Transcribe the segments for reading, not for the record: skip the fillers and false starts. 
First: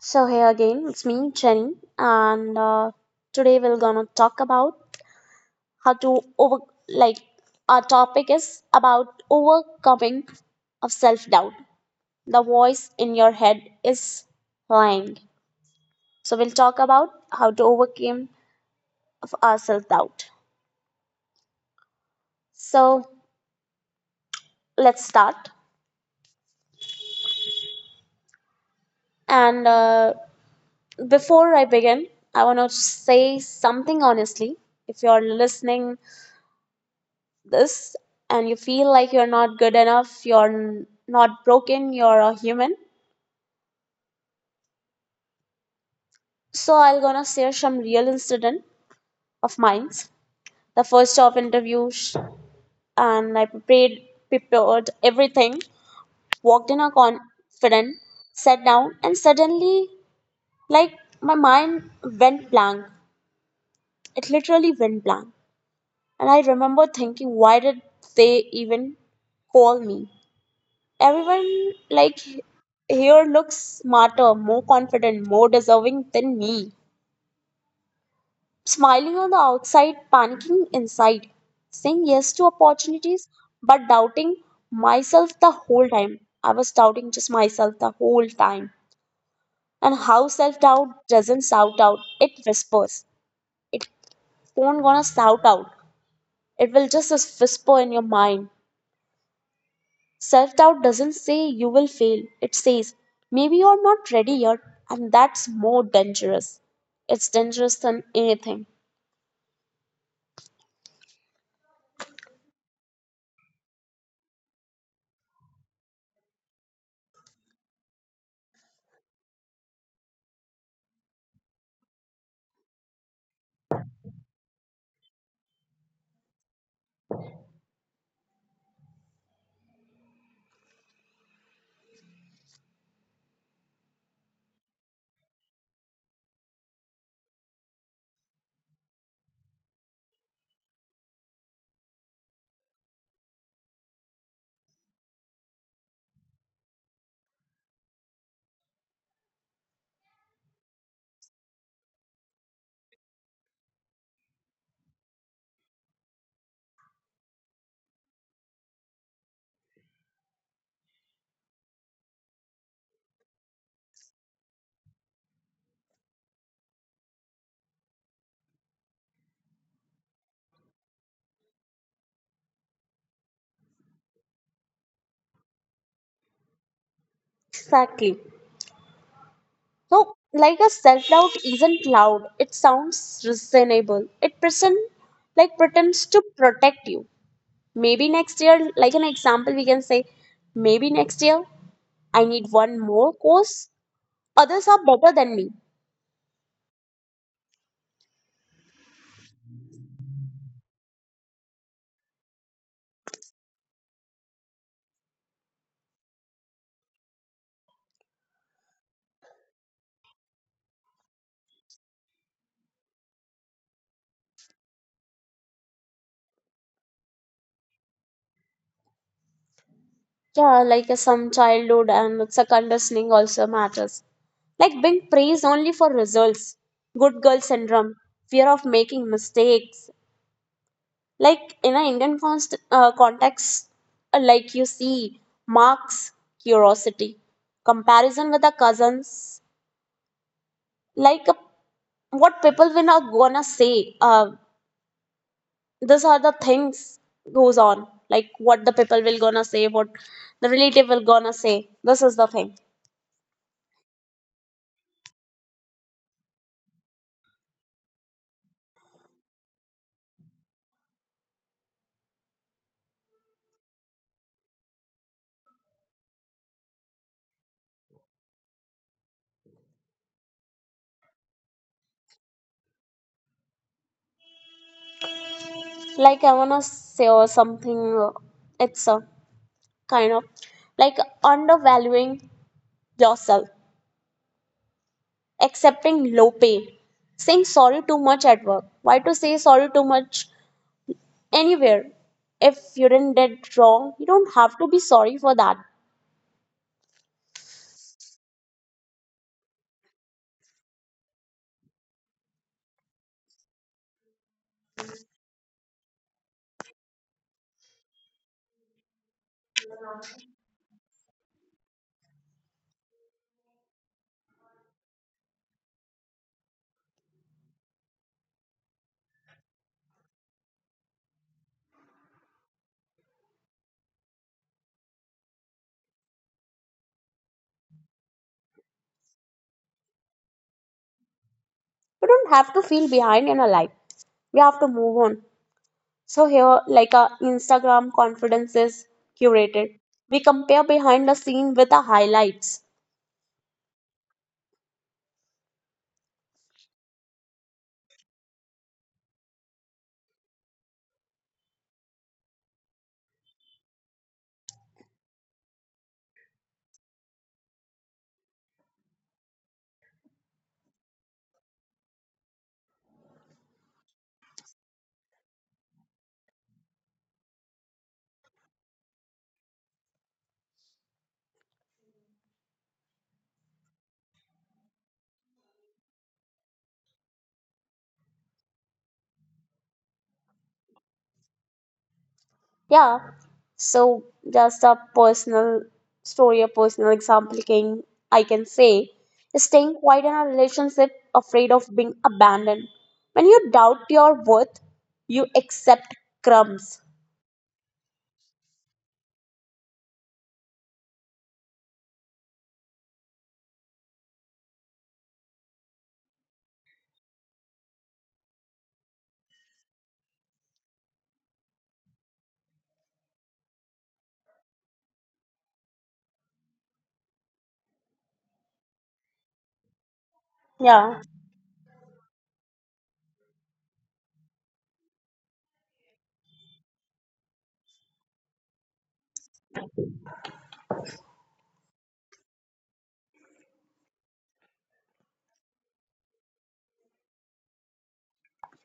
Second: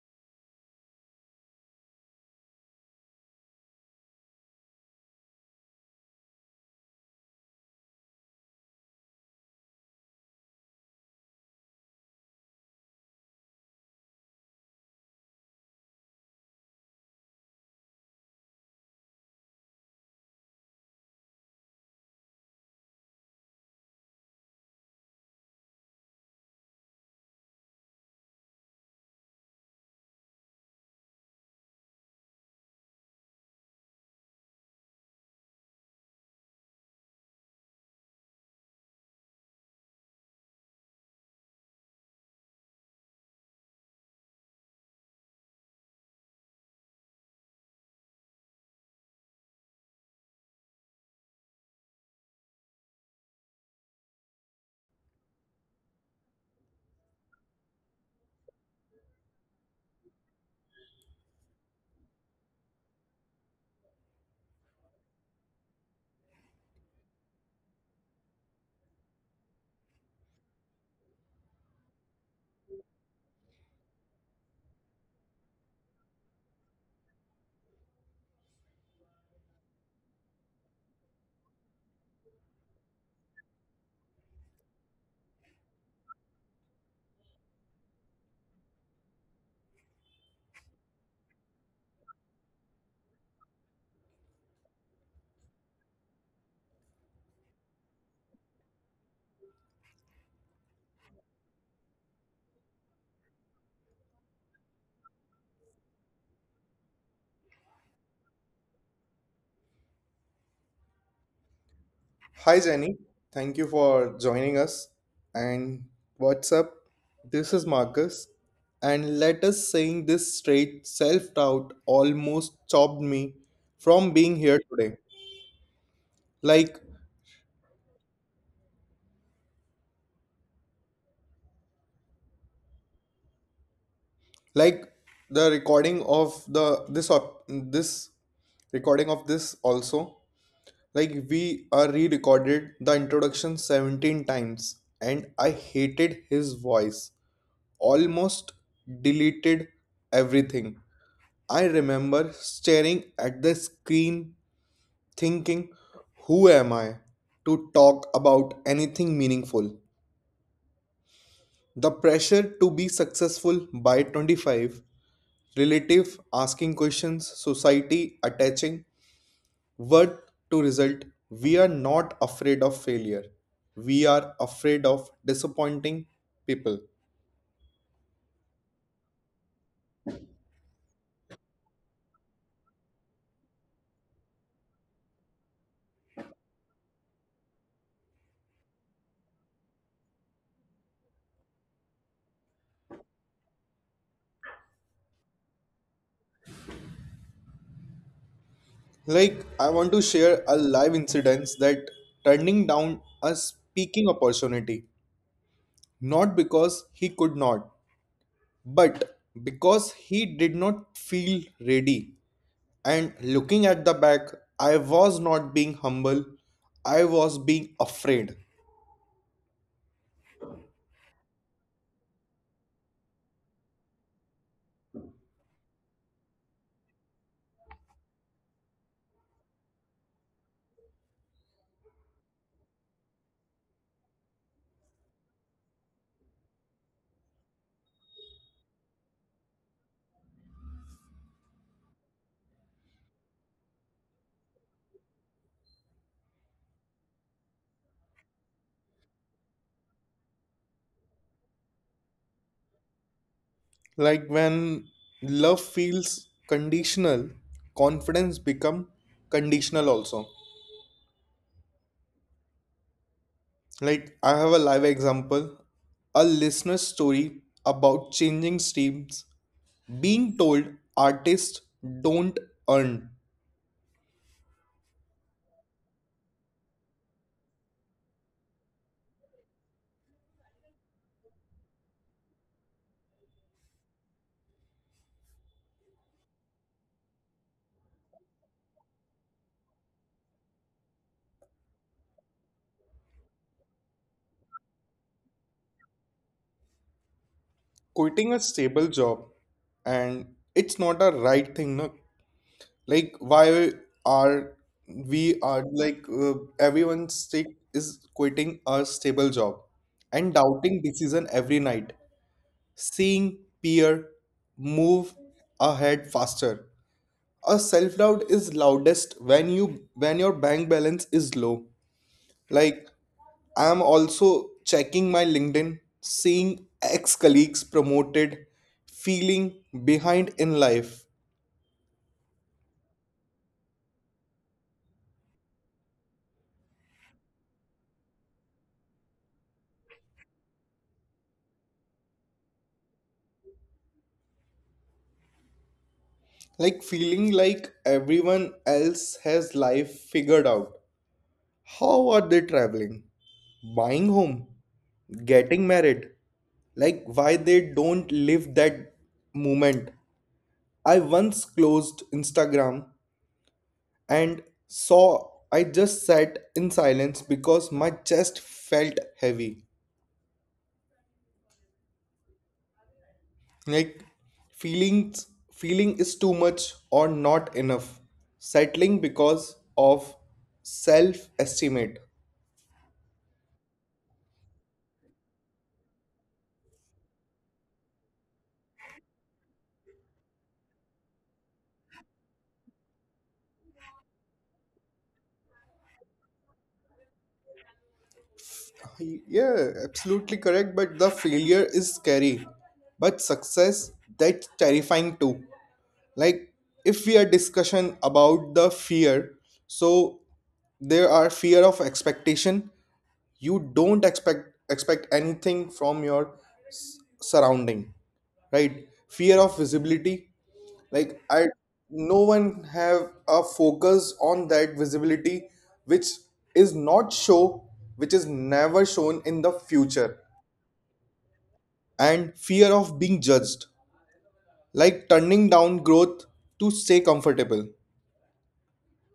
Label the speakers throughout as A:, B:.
A: So here again, it's me, Jenny, and today we're gonna talk about how to over like our topic is about overcoming of self doubt. The voice in your head is lying. So we'll talk about how to overcome of our self doubt. So let's start. And Before I begin, I wanna say something honestly. If you're listening this and you feel like you're not good enough, not broken, you're a human. So I'm gonna share some real incident of mine. The first job interview, and I prepared everything, walked in a confident, sat down, and suddenly, like my mind went blank. It literally went blank, and I remember thinking, why did they even call me? Everyone like here looks smarter, more confident, more deserving than me. Smiling on the outside, panicking inside, saying yes to opportunities, but doubting myself the whole time. I was doubting just myself the whole time. And how self doubt doesn't shout out, it whispers. It won't gonna shout out, it will just whisper in your mind. Self doubt doesn't say you will fail, it says maybe you're not ready yet, and that's more dangerous. It's dangerous than anything.
B: Hi Jenny, thank you for joining us. And what's up? This is Marcus. And let us saying this straight self doubt almost stopped me from being here today. Like like the recording of this recording of this also. Like we are re-recorded the introduction 17 times and I hated his voice. Almost deleted everything. I remember staring at the screen, thinking, who am I to talk about anything meaningful? The pressure to be successful by 25, relative asking questions, society attaching worth to result. We are not afraid of failure. We are afraid of disappointing people.
A: Exactly. So, like a self doubt isn't loud, it sounds reasonable. It pretends to protect you. Maybe next year, like an example, we can say, maybe next year I need one more course. Others are better than me.
B: Like, I want to share a live incident that turning down a speaking opportunity. Not because he could not, but because he did not feel ready. And looking at the back, I was not being humble, I was being afraid.
A: Yeah, like some childhood and it's a conditioning also matters. Like being praised only for results, good girl syndrome, fear of making mistakes. Like in an Indian context, like you see marks, curiosity, comparison with the cousins. Like what people will not gonna say. These are the things goes on. Like what the people will gonna say, what the relative will gonna say. This is the thing.
B: Like when love feels conditional, confidence become conditional also. Like I have a live example, a listener's story about changing streams, being told artists don't earn,
A: Like I wanna say or something. uh, It's a kind of like undervaluing yourself, accepting low pay, saying sorry too much at work. Why to say sorry too much anywhere? If you didn't did wrong, you don't have to be sorry for that.
B: quitting a stable job, and it's not a right thing, no. Like, why are we are like everyone stick is quitting a stable job and doubting decision every night, seeing peer move ahead faster. A self doubt is loudest when your bank balance is low. Like, I'm also checking my LinkedIn, seeing ex colleagues promoted, feeling behind in life.
A: You don't have to feel behind in a life. We have to move on. So here, like our Instagram confidence is curated. We compare behind the scene with the highlights.
B: Like, feeling like everyone else has life figured out. How are they traveling? Buying home? Getting married? Like, why they don't live that moment? I once closed Instagram and saw I just sat in silence because my chest felt heavy. Like feelings feeling is too much or not enough. Settling because of self estimate.
A: Yeah. So just a personal story, a personal example can I can say is staying quiet in a relationship afraid of being abandoned. When you doubt your worth, you accept crumbs.
B: Yeah, absolutely correct, but the failure is scary. But success, that's terrifying too. Like, if we are discussion about the fear, so there are fear of expectation. You don't expect anything from your surrounding, right? Fear of visibility, like I
A: Yeah.
B: no one have a focus on that visibility, which is not show, which is never shown in the future. And fear of being judged, like turning down growth to stay comfortable,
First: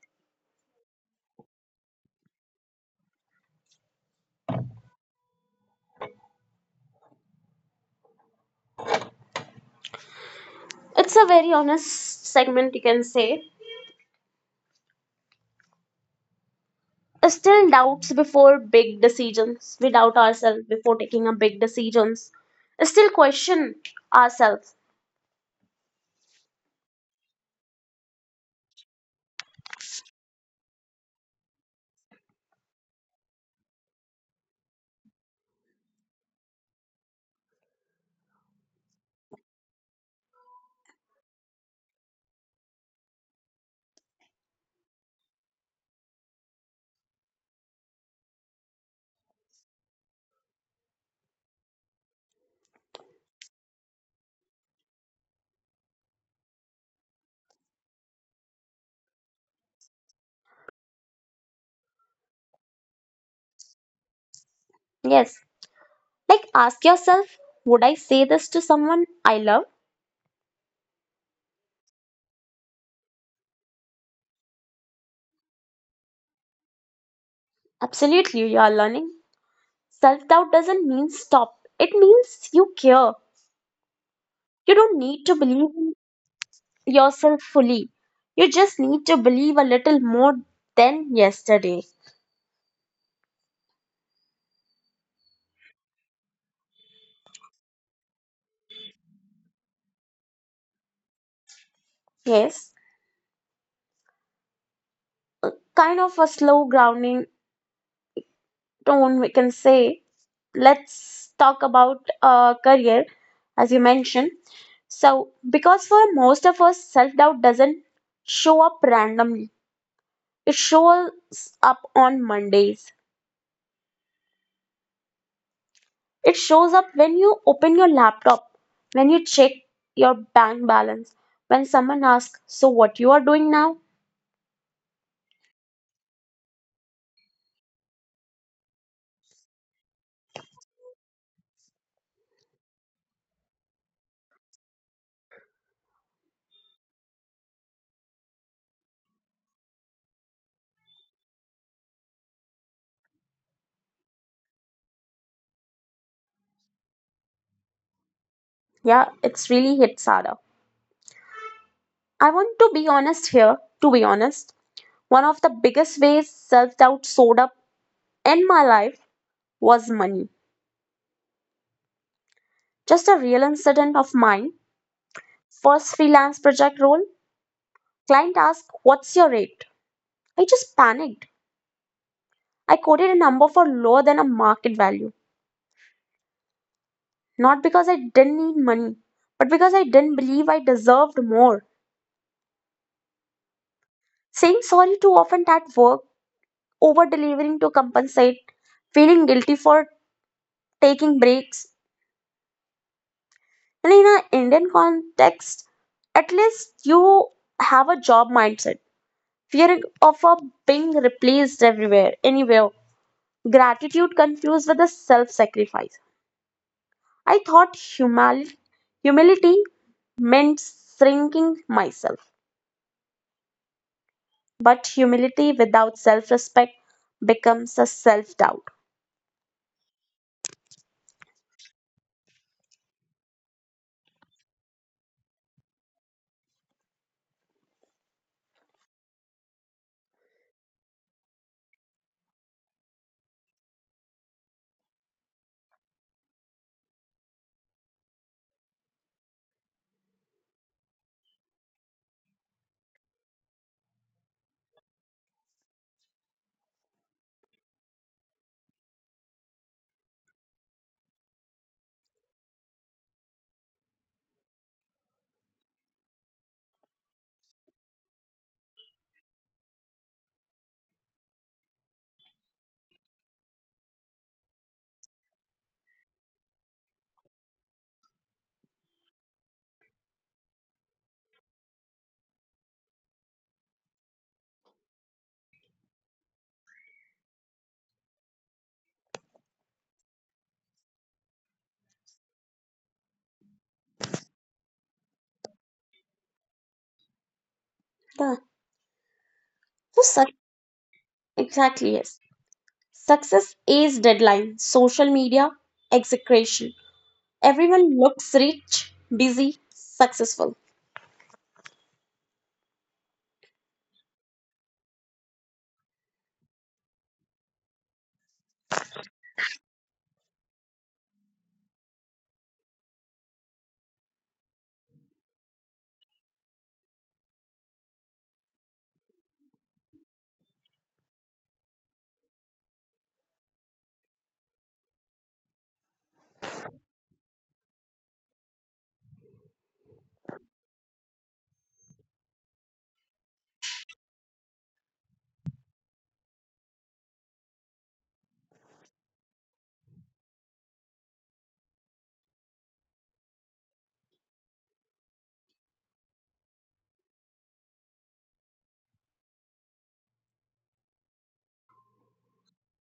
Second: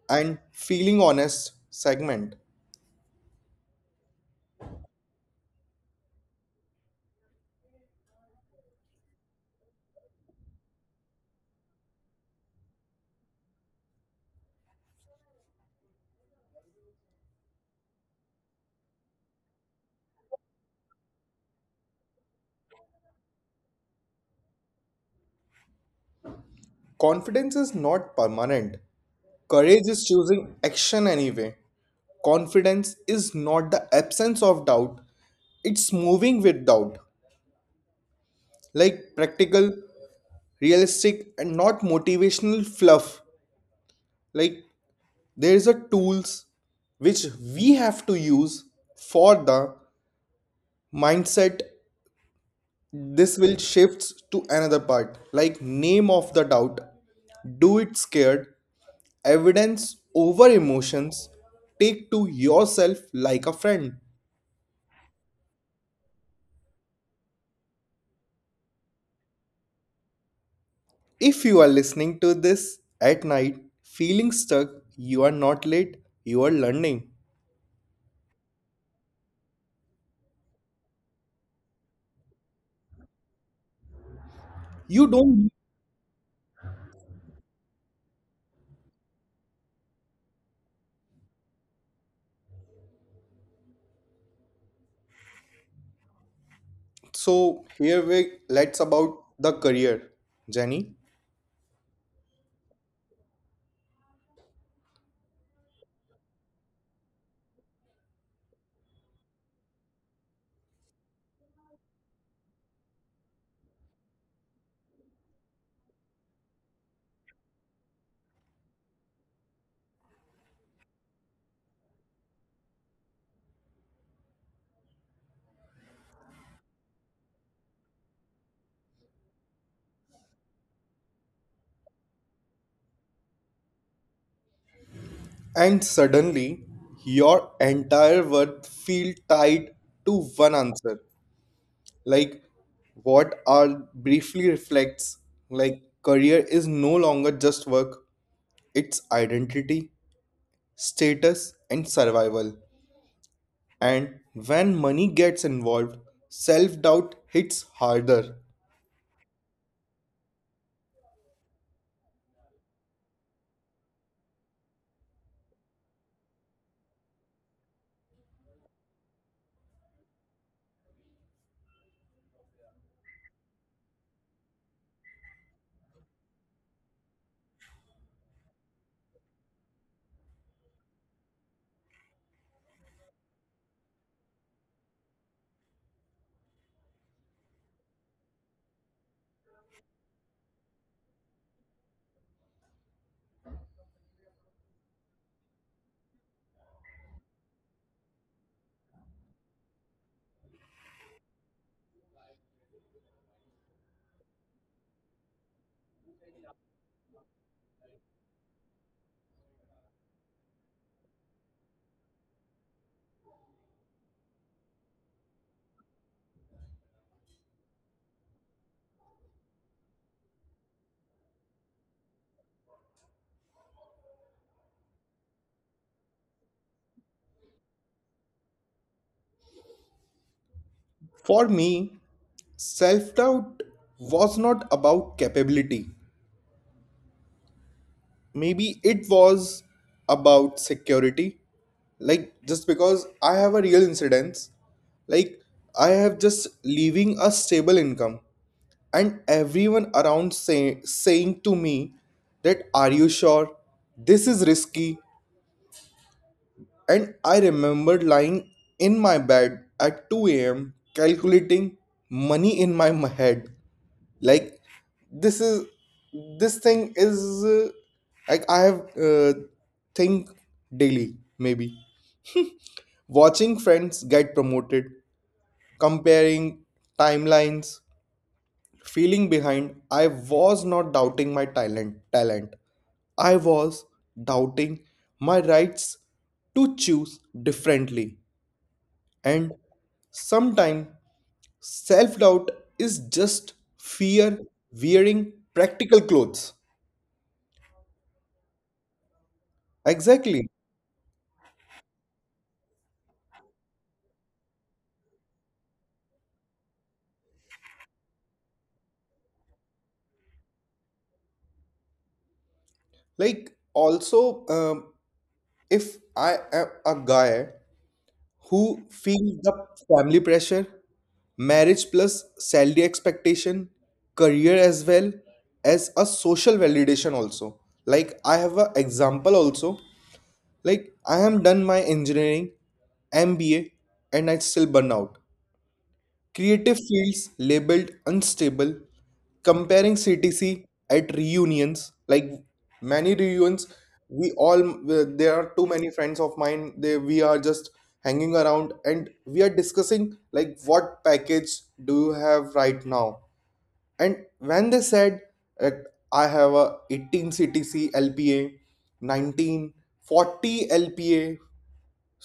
B: and feeling honest segment.
A: It's a very honest segment you can say. Still doubts before big decisions. We doubt ourselves before taking a big decisions. Still question ourselves.
B: Confidence is not permanent. Courage is choosing action anyway. Confidence is not the absence of doubt, it's moving with doubt. Like practical, realistic, and not motivational fluff. Like there's a tools which we have to use for the mindset. This will shifts to another part, like name of the doubt, do it scared, evidence over emotions, take to yourself like a friend.
A: Yes. Like ask yourself, would I say this to someone I love?
B: If you are listening to this at night, feeling stuck, you are not late, you are learning.
A: Absolutely, you are learning. Self doubt doesn't mean stop, it means you care. You don't
B: You
A: need to
B: don't.
A: believe in yourself fully. You just need to believe a little more than yesterday.
B: So here we let's about the career, Jenny.
A: Yes, kind of a slow grounding tone, we can say. Let's talk about career, as you mentioned. So, because for most of us, self doubt doesn't show up randomly, it shows up on Mondays. It shows up when you open your laptop, when you check your bank balance, when someone asks, so, what you are doing now?
B: And suddenly, your entire world feel tied to one answer. Like what are briefly reflects, like career is no longer just work, it's identity, status, and survival. And when money gets involved, self doubt hits harder.
A: Yeah, it's really hits harder. I want to be honest here, to be honest. One of the biggest ways self doubt showed up in my life was money. Just a real incident of mine. First freelance project role, client asked, what's your rate? I just panicked. I quoted a number for lower than a market value. Not because I didn't need money, but because I didn't believe I deserved more. Saying sorry too often at work, over delivering to compensate, feeling guilty for taking breaks. And in an Indian context, at least you have a job mindset. Fear of a being replaced everywhere, anywhere. Gratitude confused with a self sacrifice. I thought humility meant shrinking myself. But humility without self respect becomes a self doubt.
B: For me, self doubt was not about capability. Maybe it was about security. Like, just because I have a real incidence, like, I have just leaving a stable income, and everyone around saying to me that, are you sure? This is risky. And I remembered lying in my bed at 2 a.m. calculating money in my head. Like this is this thing is like I have think daily maybe watching friends get promoted, comparing timelines, feeling behind. I was not doubting my talent. Talent. I was doubting my rights to choose differently. And sometimes self doubt is just fear wearing practical clothes.
A: The so suc-
B: Exactly.
A: exactly, yes. Success is deadline, social media, execration. Everyone looks rich, busy, successful.
B: Like, also, if I am a guy who feels the family pressure, marriage plus salary expectation, career as well as a social validation, also. Like, I have an example also. Like, I have done my engineering MBA and I still burn out. Creative fields labeled unstable, comparing CTC at reunions, like many reunions, we all there are too many friends of mine. They we are just hanging around and we are discussing like what package do you have right now? And when they said that I have a 18 CTC LPA, 19, LPA,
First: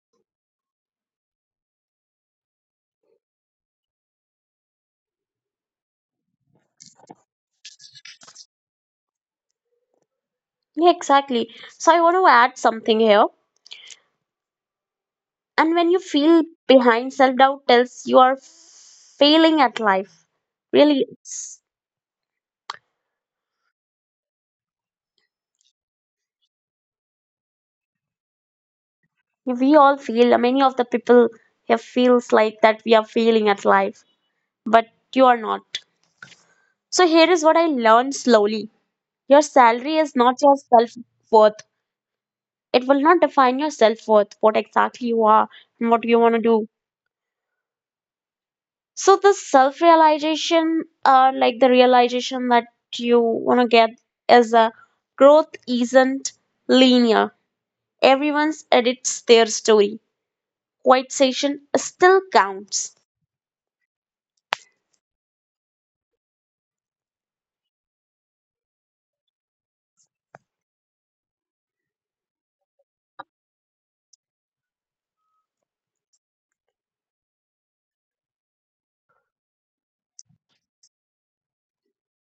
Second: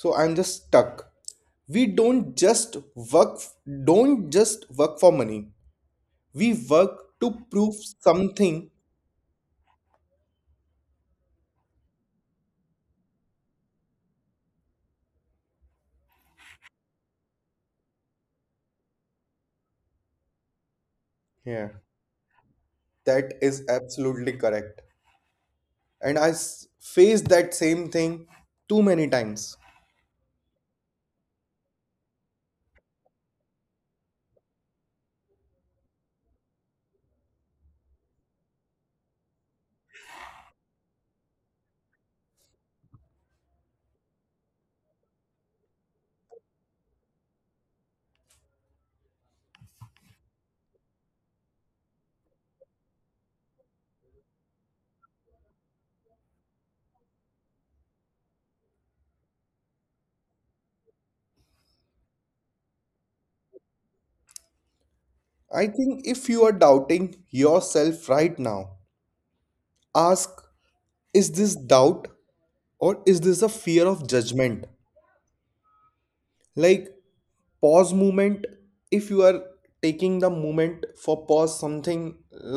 B: so I'm just stuck. We work don't just work for money, we work to prove something.
A: Yeah, exactly. So I want to add something here. And when you feel behind, self doubt tells you are failing at life. Really, it's-
B: Yeah, that is absolutely correct and I faced that same thing too many
A: we all
B: times.
A: feel. Many of the people here feels like that we are failing at life, but you are not. So here is what I learned slowly. Your salary is not your self worth. It will not define your self worth, what exactly you are and what you want to do. So the realization that you want to get is a growth isn't linear. Everyone's edits their story. Quiet session still counts.
B: I think if you are doubting yourself right now, ask, is this doubt or is this a fear of judgment? Like pause movement, if you are taking the moment for pause something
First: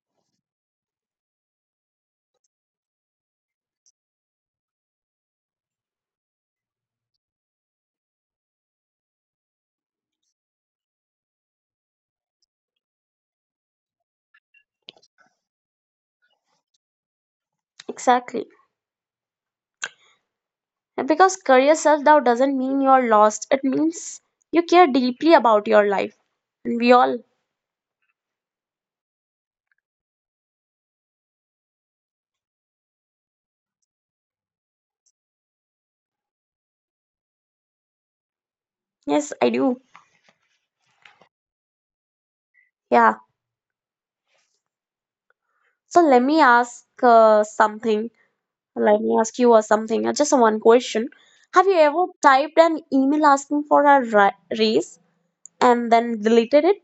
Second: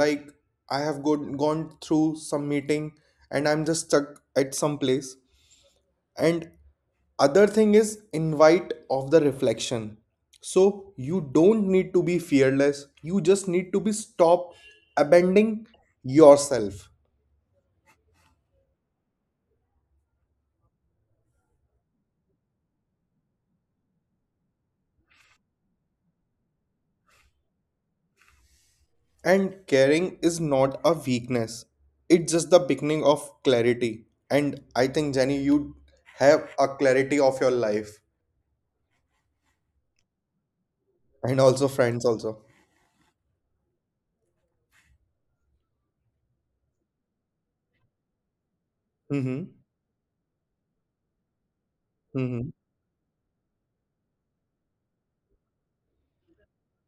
B: like I have gone through some meeting and I'm just stuck at some place. And other thing is invite of the reflection, so you don't need to be fearless, you just need to be stop abandoning yourself.
A: Exactly. And because career self doubt doesn't mean you're lost. It means you care deeply about your life. And we all.
B: And caring is not a weakness. It's just the beginning of clarity. And I think Jenny, you have a clarity of your life
A: Yes, I do.
B: and also friends also.
A: Yeah. So let me ask uh, something. Let me
B: Mm-hmm.
A: ask you or something. Just one question. Have you ever
B: Mm-hmm.
A: typed an email asking for a ra raise and then deleted it?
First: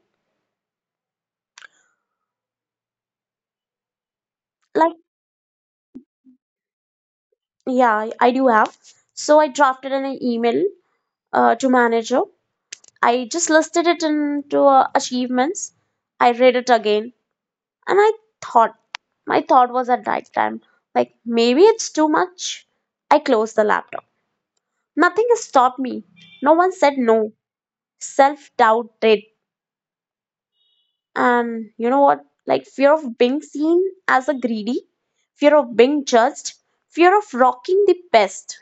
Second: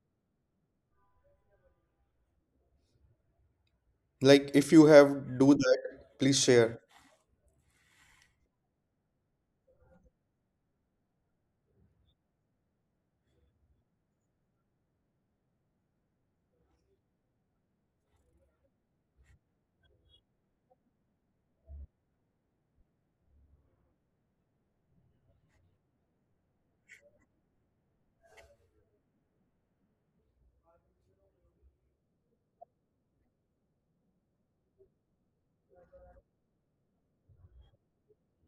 B: Like if you
A: Like,
B: have do that, please share.
A: yeah, I do have. So I drafted an email to manager. I just listed it into achievements. I read it again, and I thought my thought was at that time, like maybe it's too much. I closed the laptop. Nothing has stopped me. No one said no. Self doubt did. And you know what? Like fear of being seen as a greedy, fear of being judged, fear of rocking the best.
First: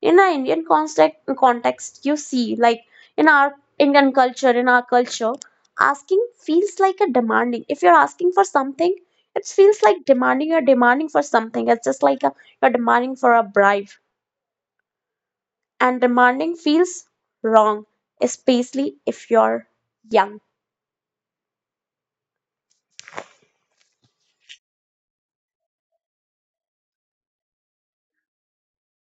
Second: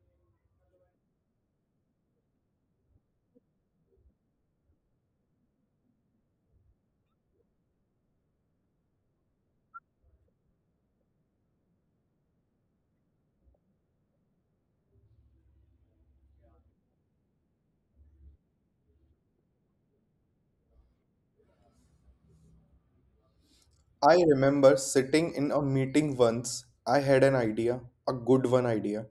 A: In our Indian context, you see, like in our Indian culture, in our culture, asking feels like a demanding. If you're asking for something, it feels like demanding. You're demanding for something. It's just like a, you're demanding for a bribe. And demanding feels wrong, especially if you're young.
B: I remember sitting in a meeting once. I had an idea, a good one idea,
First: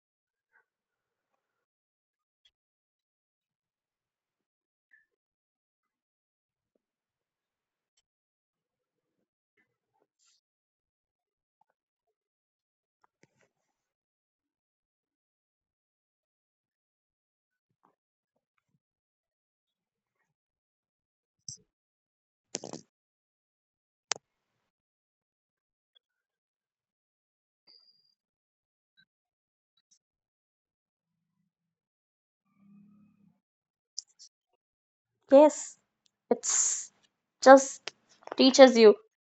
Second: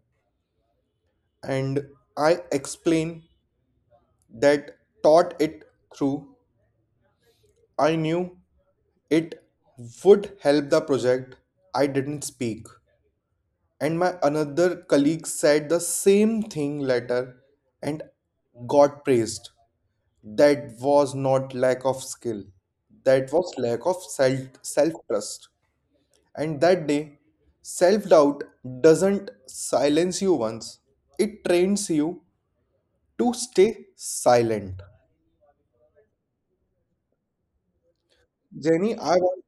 B: and I explained that thought it through. I knew it would help the project. I didn't speak. And my another colleague said the same thing later and got praised. That was not lack of skill, that was lack of self trust. And that day, self doubt doesn't silence you once, it trains you to stay silent.
A: Yes, it's just teaches
B: jenny
A: you.
B: i want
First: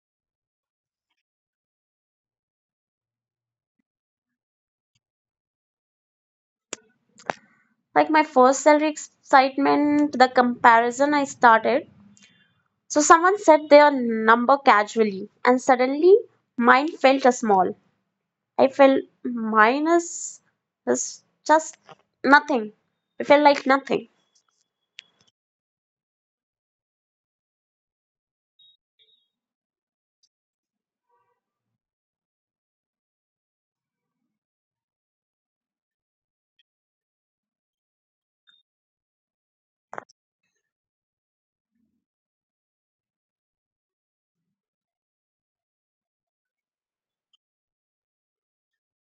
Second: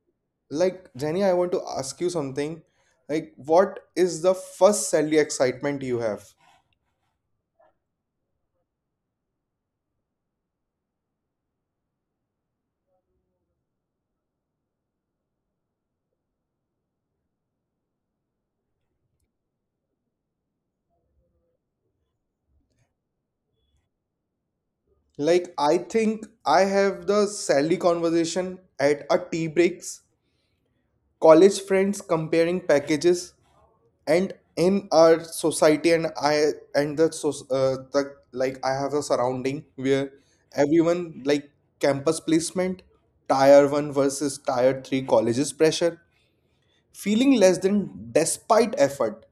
B: like jenny i want to ask you something, like what is the first salary excitement you have.
A: Like my first salary excitement, the comparison I started. So someone said their number casually, and suddenly mine felt a small. I felt mine is just nothing. I felt like nothing.
B: Like I think I have the salary conversation at a tea breaks, college friends comparing packages, and in our society and I and the so the like I have a surrounding where everyone like campus placement, tier one versus tier three colleges pressure, feeling less than despite effort.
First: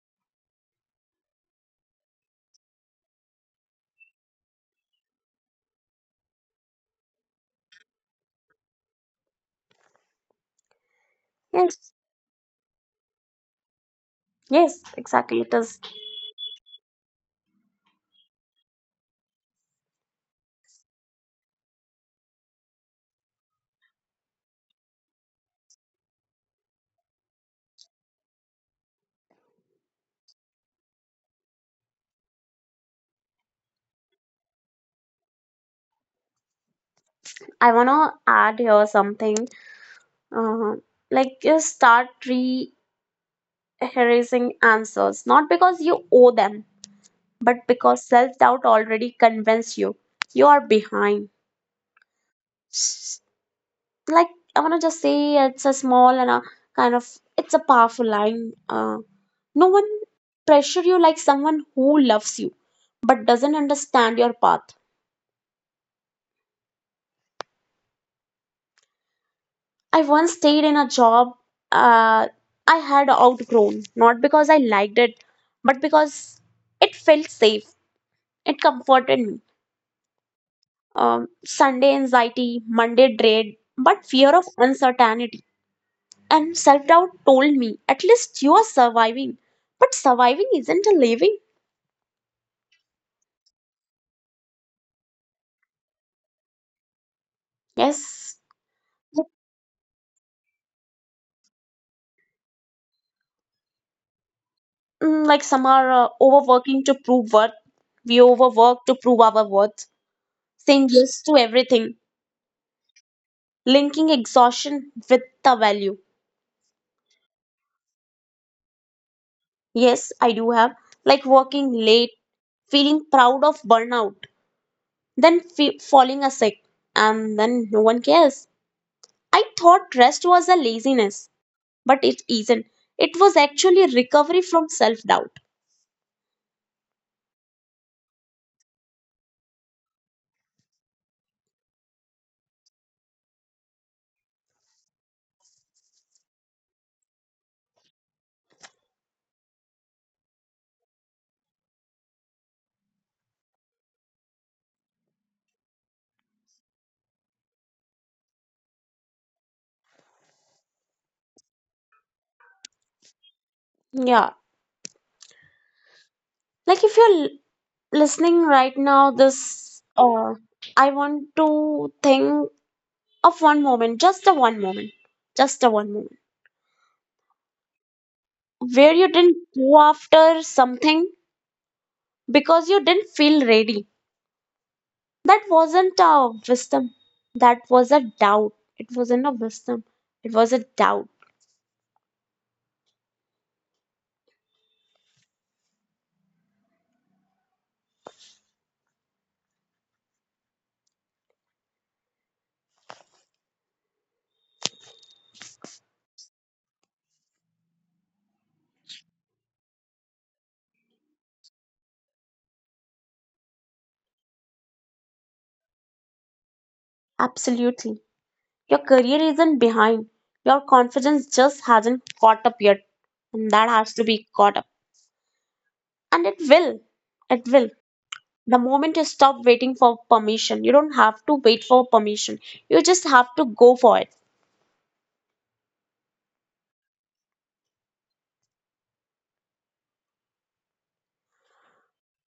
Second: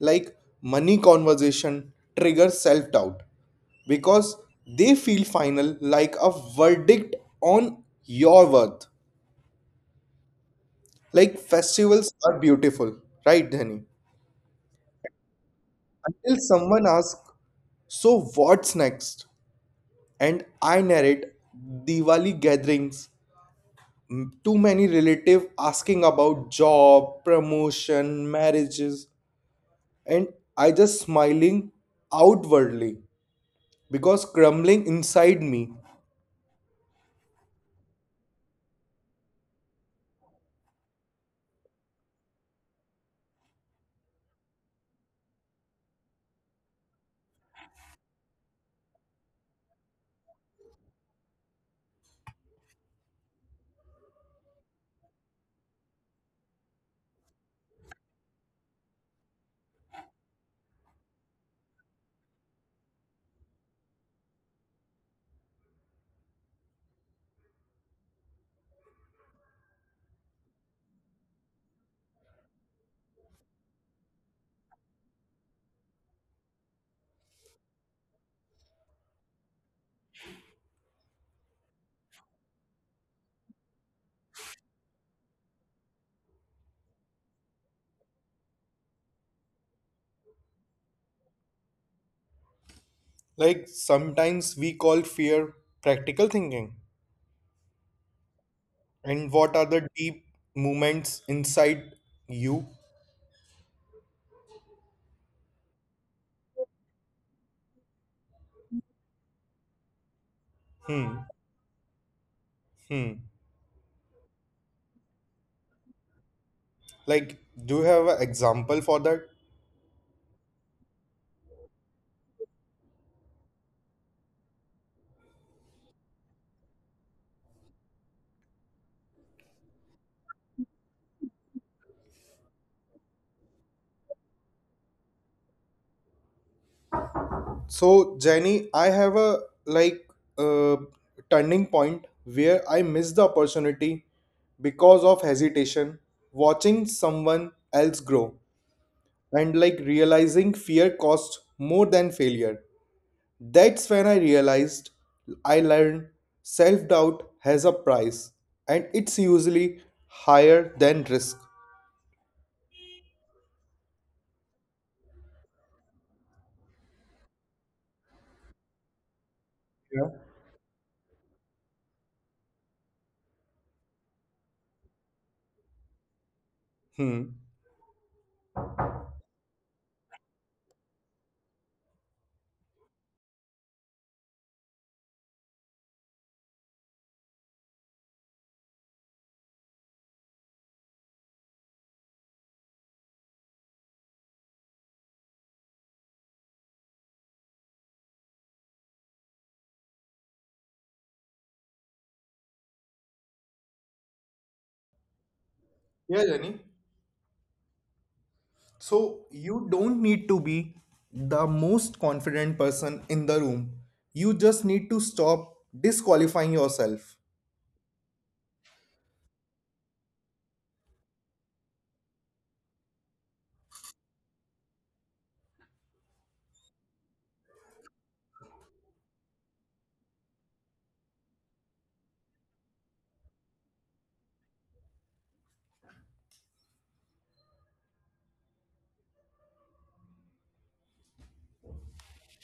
B: Like money conversation triggers self doubt because they feel final like a verdict on your worth. Like
A: Yes,
B: festivals are beautiful, right Dhani,
A: yes, exactly. It is.
B: until someone asks, so what's next? And I narrate Diwali gatherings, too many relative asking about job promotion marriages, and I just smiling outwardly because crumbling inside me.
A: I wanna add here something. uh, like you start rehearsing answers not because you owe them but because self-doubt already convinced you you are behind. S- like I want to just say it's a small and a kind of it's a powerful line. No one pressure you like someone who loves you but doesn't understand your path. I once stayed in a job uh, I had outgrown not because I liked it but because it felt safe. It comforted me. Sunday anxiety, Monday dread, but fear of uncertainty and self doubt told me at least you are surviving. But surviving isn't a living.
B: Like sometimes we call fear practical thinking.
A: Yes.
B: And what are the deep movements inside you?
A: Like some are overworking to prove worth. We overwork to prove our worth, saying yes
B: Hmm.
A: to everything,
B: Hmm.
A: linking exhaustion with the value.
B: Like, do you have an example for that?
A: Yes, I do have. Like working late, feeling proud of burnout then falling a sick, and then no one cares. I thought rest was a laziness, but it isn't. It was actually recovery from self doubt.
B: So, Jenny, I have a like uh, turning point where I missed the opportunity because of hesitation, watching someone else grow and like realizing fear costs more than failure. That's when I realized I learned self doubt has a price and it's usually higher than risk.
A: Yeah, like if you're listening right now, this
B: Yeah.
A: I want to think of one moment, just a one moment, just a one moment
B: Hmm.
A: where you didn't go after something because you didn't feel ready. That wasn't a wisdom, that was a doubt. It wasn't a wisdom, it was a doubt.
B: Yeah, Jenny. So you don't need to be the most confident person in the room. You just need to stop disqualifying yourself.
A: Absolutely. Your career isn't behind. Your confidence just hasn't caught up yet. And that has to be caught up. And it will. It will. The moment you stop waiting for permission, you don't have to wait for permission. You just have to go for it.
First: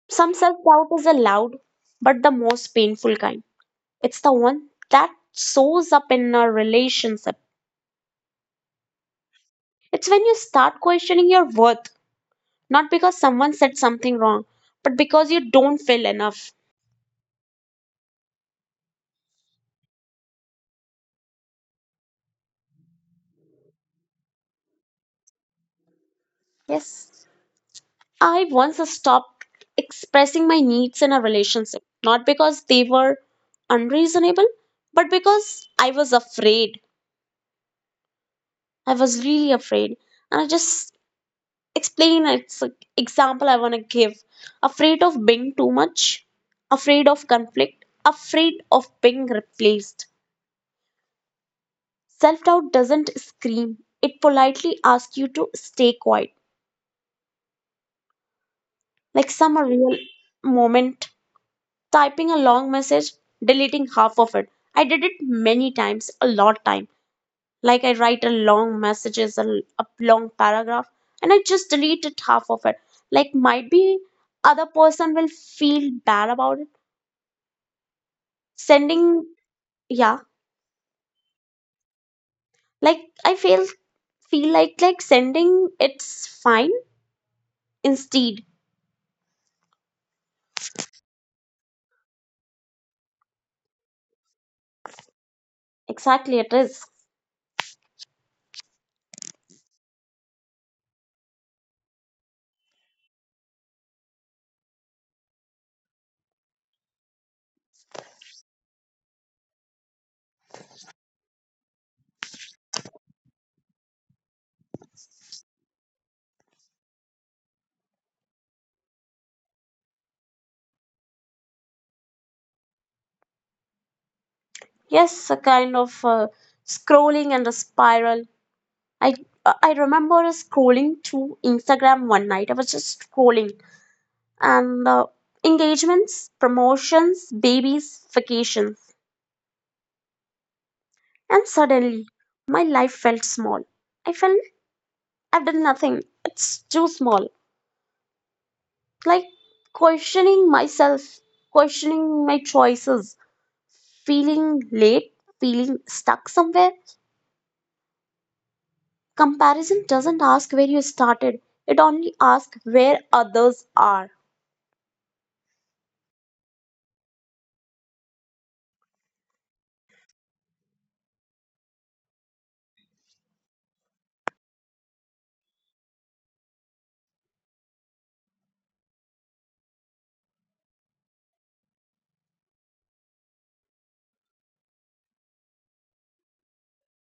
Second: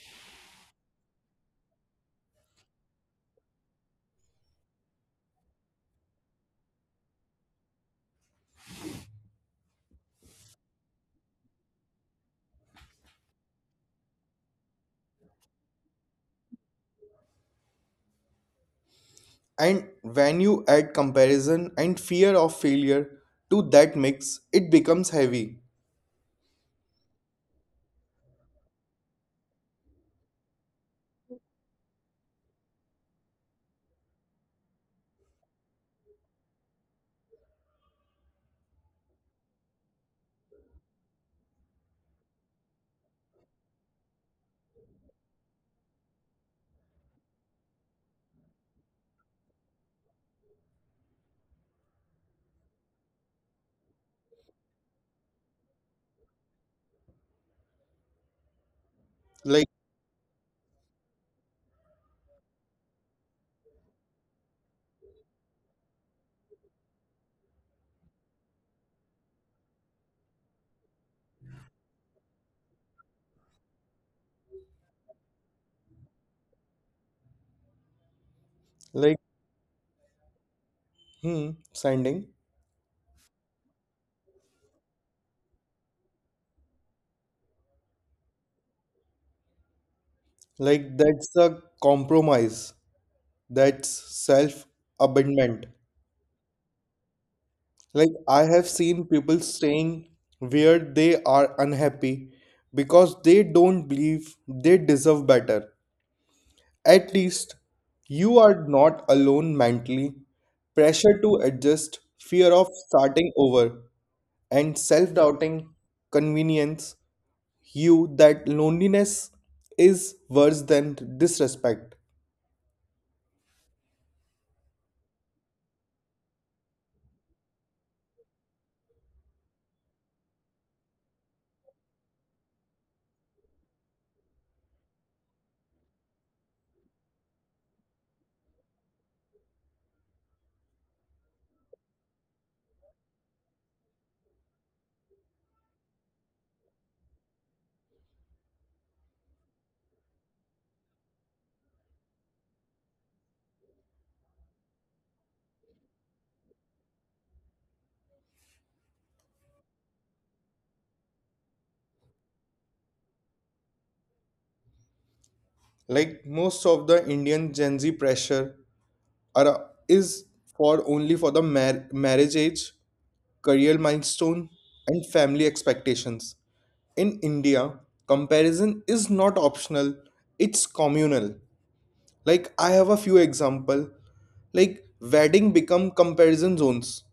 A: Some self doubt is allowed, but the most painful kind. It's the one that shows up in a relationship. It's when you start questioning your worth, not because someone said something wrong, but because you don't feel enough.
B: And when you add comparison and fear of failure to that mix, it becomes heavy.
A: Yes. I once stopped expressing my needs in a relationship, not because they were unreasonable, but because I was afraid. I was really afraid. And I just explain it's an example I want to give. Afraid of being too much, afraid of conflict, afraid of being replaced. Self doubt doesn't scream, it politely asks you to stay quiet. Like some
B: Like.
A: real moment typing a long message, deleting half of it. I did it many times, a lot time. Like I write a long messages, a a long paragraph, and I just deleted half of it. Like might be other person will feel bad about it. Sending, yeah,
B: Hmm, sending.
A: like I feel like sending it's fine instead.
B: Like that's a compromise. That's self-abandonment.
A: Exactly, it is.
B: Like I have seen people staying where they are unhappy because they don't believe they deserve better. At least you are not alone mentally. Pressure to adjust, fear of starting over, and self-doubting convenience you that loneliness is worse than disrespect.
A: Yes, a kind of scrolling and a spiral. I I remember scrolling through Instagram one night. I was just scrolling and engagements, promotions, babies, vacations, and suddenly my life felt small. I felt I've done nothing. It's too small. Like questioning myself, questioning my choices, feeling late, feeling stuck somewhere. Comparison doesn't ask where you started. It only asks where others are.
B: Like most of the Indian gen z pressure is for only for the marriage age, career milestone, and family expectations. In India, comparison is not optional, it's communal. Like I have a few example, like wedding become comparison zones,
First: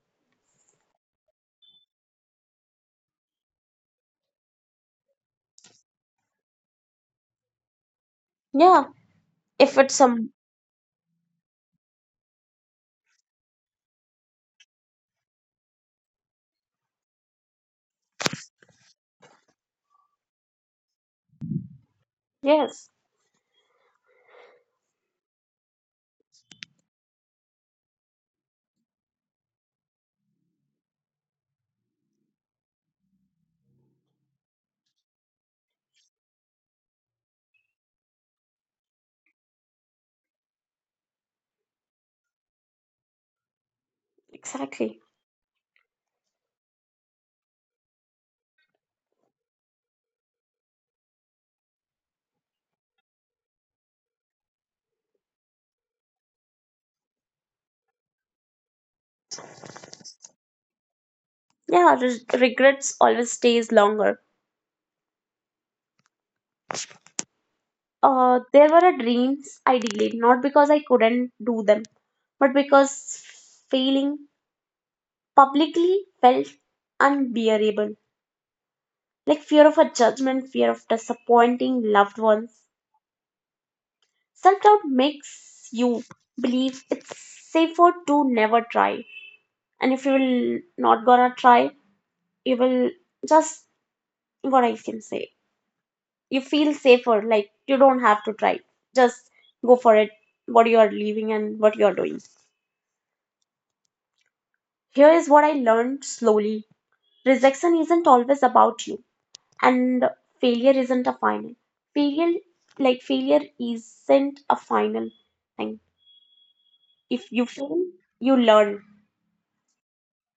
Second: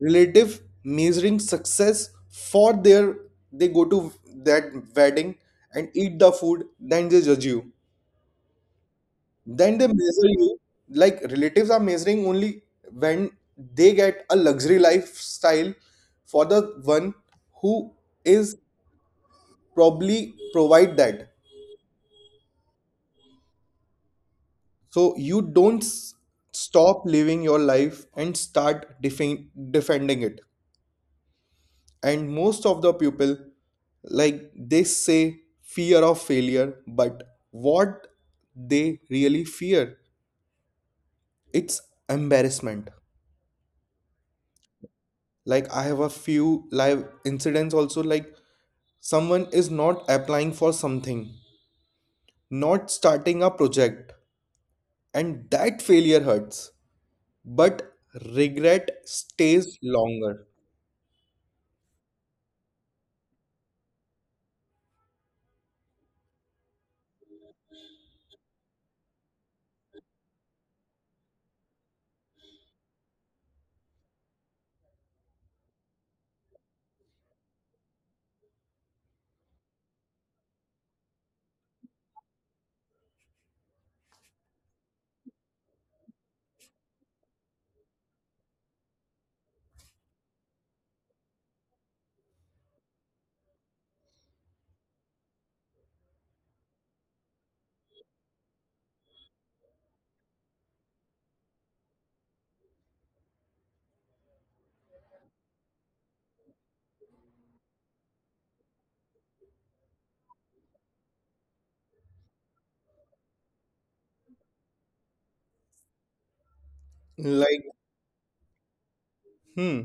B: relative measuring success for their, they go to that wedding and eat the food, then they judge you.
A: Yeah, if
B: Then they
A: it's
B: measure
A: some.
B: you, like relatives are measuring only when they get a luxury lifestyle for the one who is probably provide that.
A: Yes,
B: So you don't stop living your life and start defending it. And most of the people like they say fear of failure, but what they really fear it's embarrassment.
A: exactly.
B: Like I have a few live incidents also, like someone is not applying for something, not starting a project, and that failure hurts, but regret stays longer.
A: Yeah, regrets always stays longer. There were a dreams I delayed, not because I couldn't do them, but because failing publicly felt unbearable. Like fear of a judgment, fear of disappointing loved ones. Self doubt makes you believe it's safer to never try. And if you will not gonna try, you will just what I can say. You feel safer like you don't have to try, just go for it, what you are leaving and what you are doing. Here is what I learned slowly, rejection isn't always about you, and failure isn't a final failure. Like failure isn't a final thing. If you fail,
B: Like.
A: you learn.
B: Hmm.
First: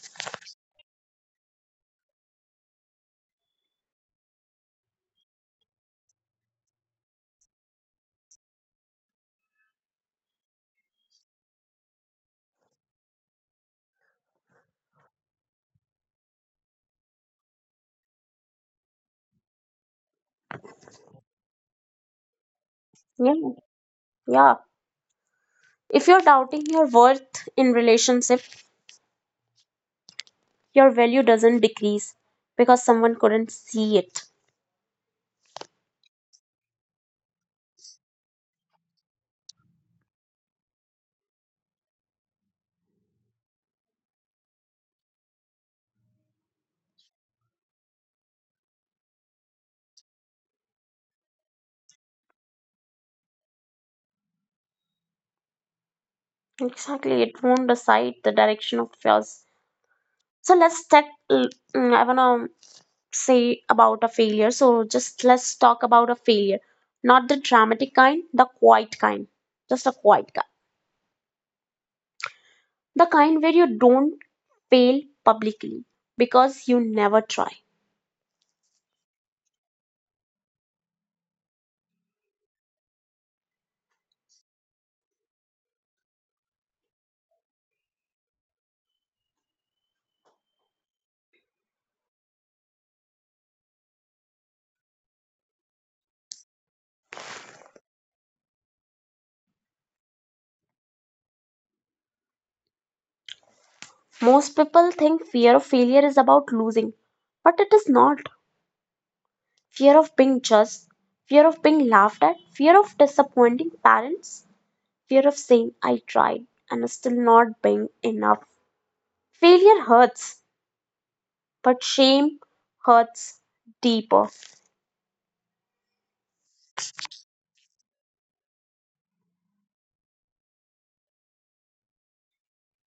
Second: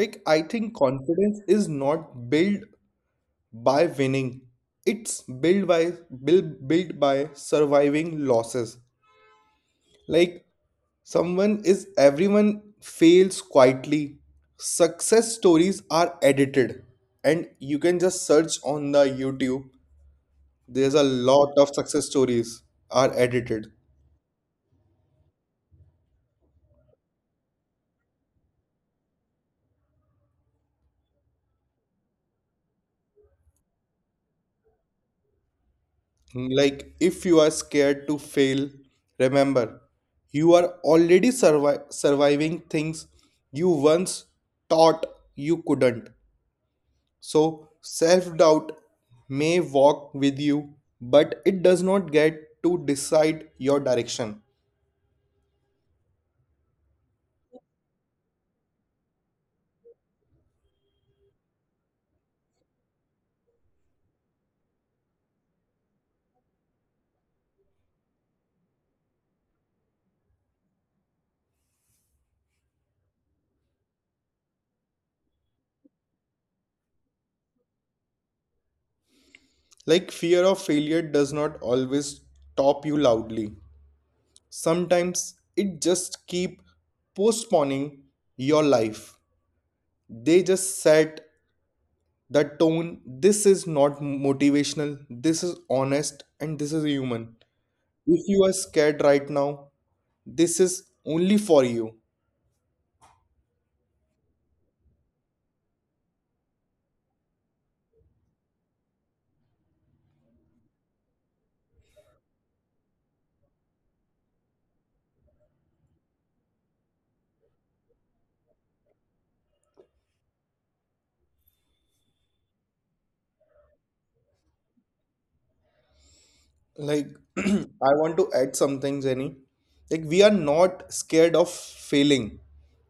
B: Like I think confidence is not built by winning, it's built by built built by surviving losses. Like someone is everyone fails quietly. Success stories are edited and you can just search on the YouTube. There's a lot of success stories are
A: Yeah,
B: edited.
A: yeah. If you're doubting your worth in relationship, your value doesn't decrease because someone couldn't see it.
B: Like if you are scared to fail, remember you are already surviving things you once thought you couldn't. So, self doubt may walk with you, but it does not get to decide your direction.
A: Exactly, it won't decide the direction of yours. So let's talk. mm, I wanna say about a failure. So just let's talk about a failure, not the dramatic kind, the quiet kind, just a quiet kind, the kind where you don't fail publicly because you never try.
B: Like, fear of failure does not always stop you loudly. Sometimes it just keep postponing your life. They just set the tone. This is not motivational, this is honest, and this is human. If you are scared right now, this is only for you.
A: Most people think fear of failure is about losing, but it is not. Fear of being judged, fear of being laughed at, fear of disappointing parents, fear of saying I tried and still not being enough. Failure hurts but shame hurts deeper.
B: Like, I want to add some things, any. Like, we are not scared of failing.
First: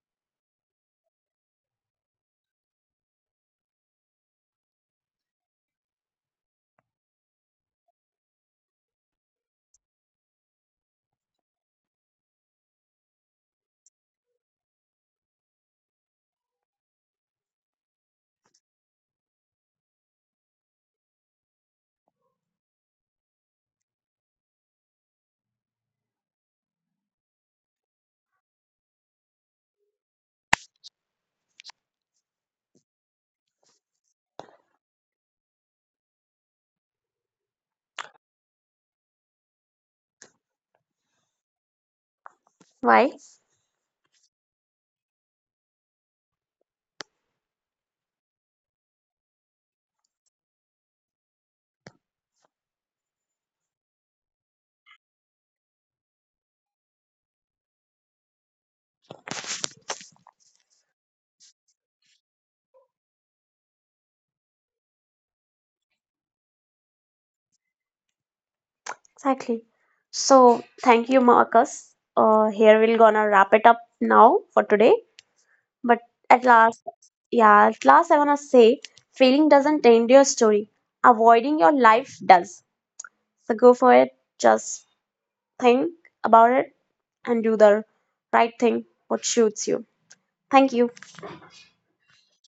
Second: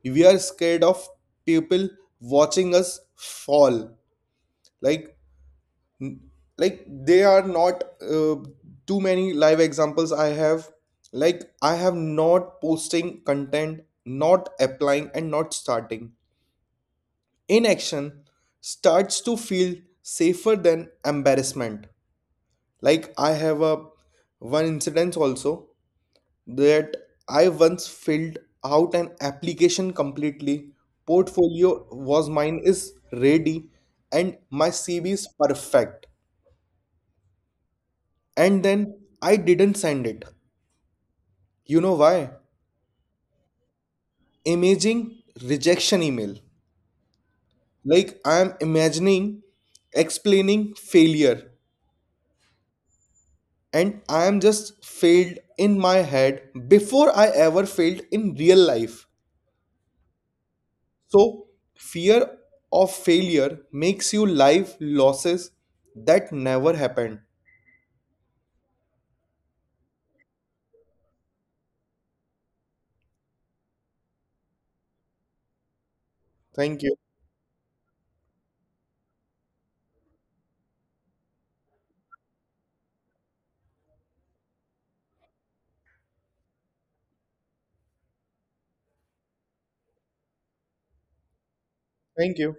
B: We are scared of people watching us fall. Like, n- like they are not too many live examples I have. Like, I have not posting content, not applying, and not starting. Inaction starts to feel safer than embarrassment. Like, I have a one incident also that I once filled out an application completely. Portfolio was mine is ready and my CV is perfect. And then I didn't send it. You know why?
A: Why?
B: Imaging rejection email. Like I am imagining explaining failure and I am just failed in my head before I ever failed in real life. So, fear of failure makes you live losses that never happened.
A: Exactly. So thank you, Marcus. Here we're gonna wrap it up now for today. But at
B: Thank
A: last,
B: you.
A: yeah, at last I wanna say, failing doesn't end your story. Avoiding your life does. So go for it. Just think about it and do the right thing what suits you. Thank you.
B: Thank you.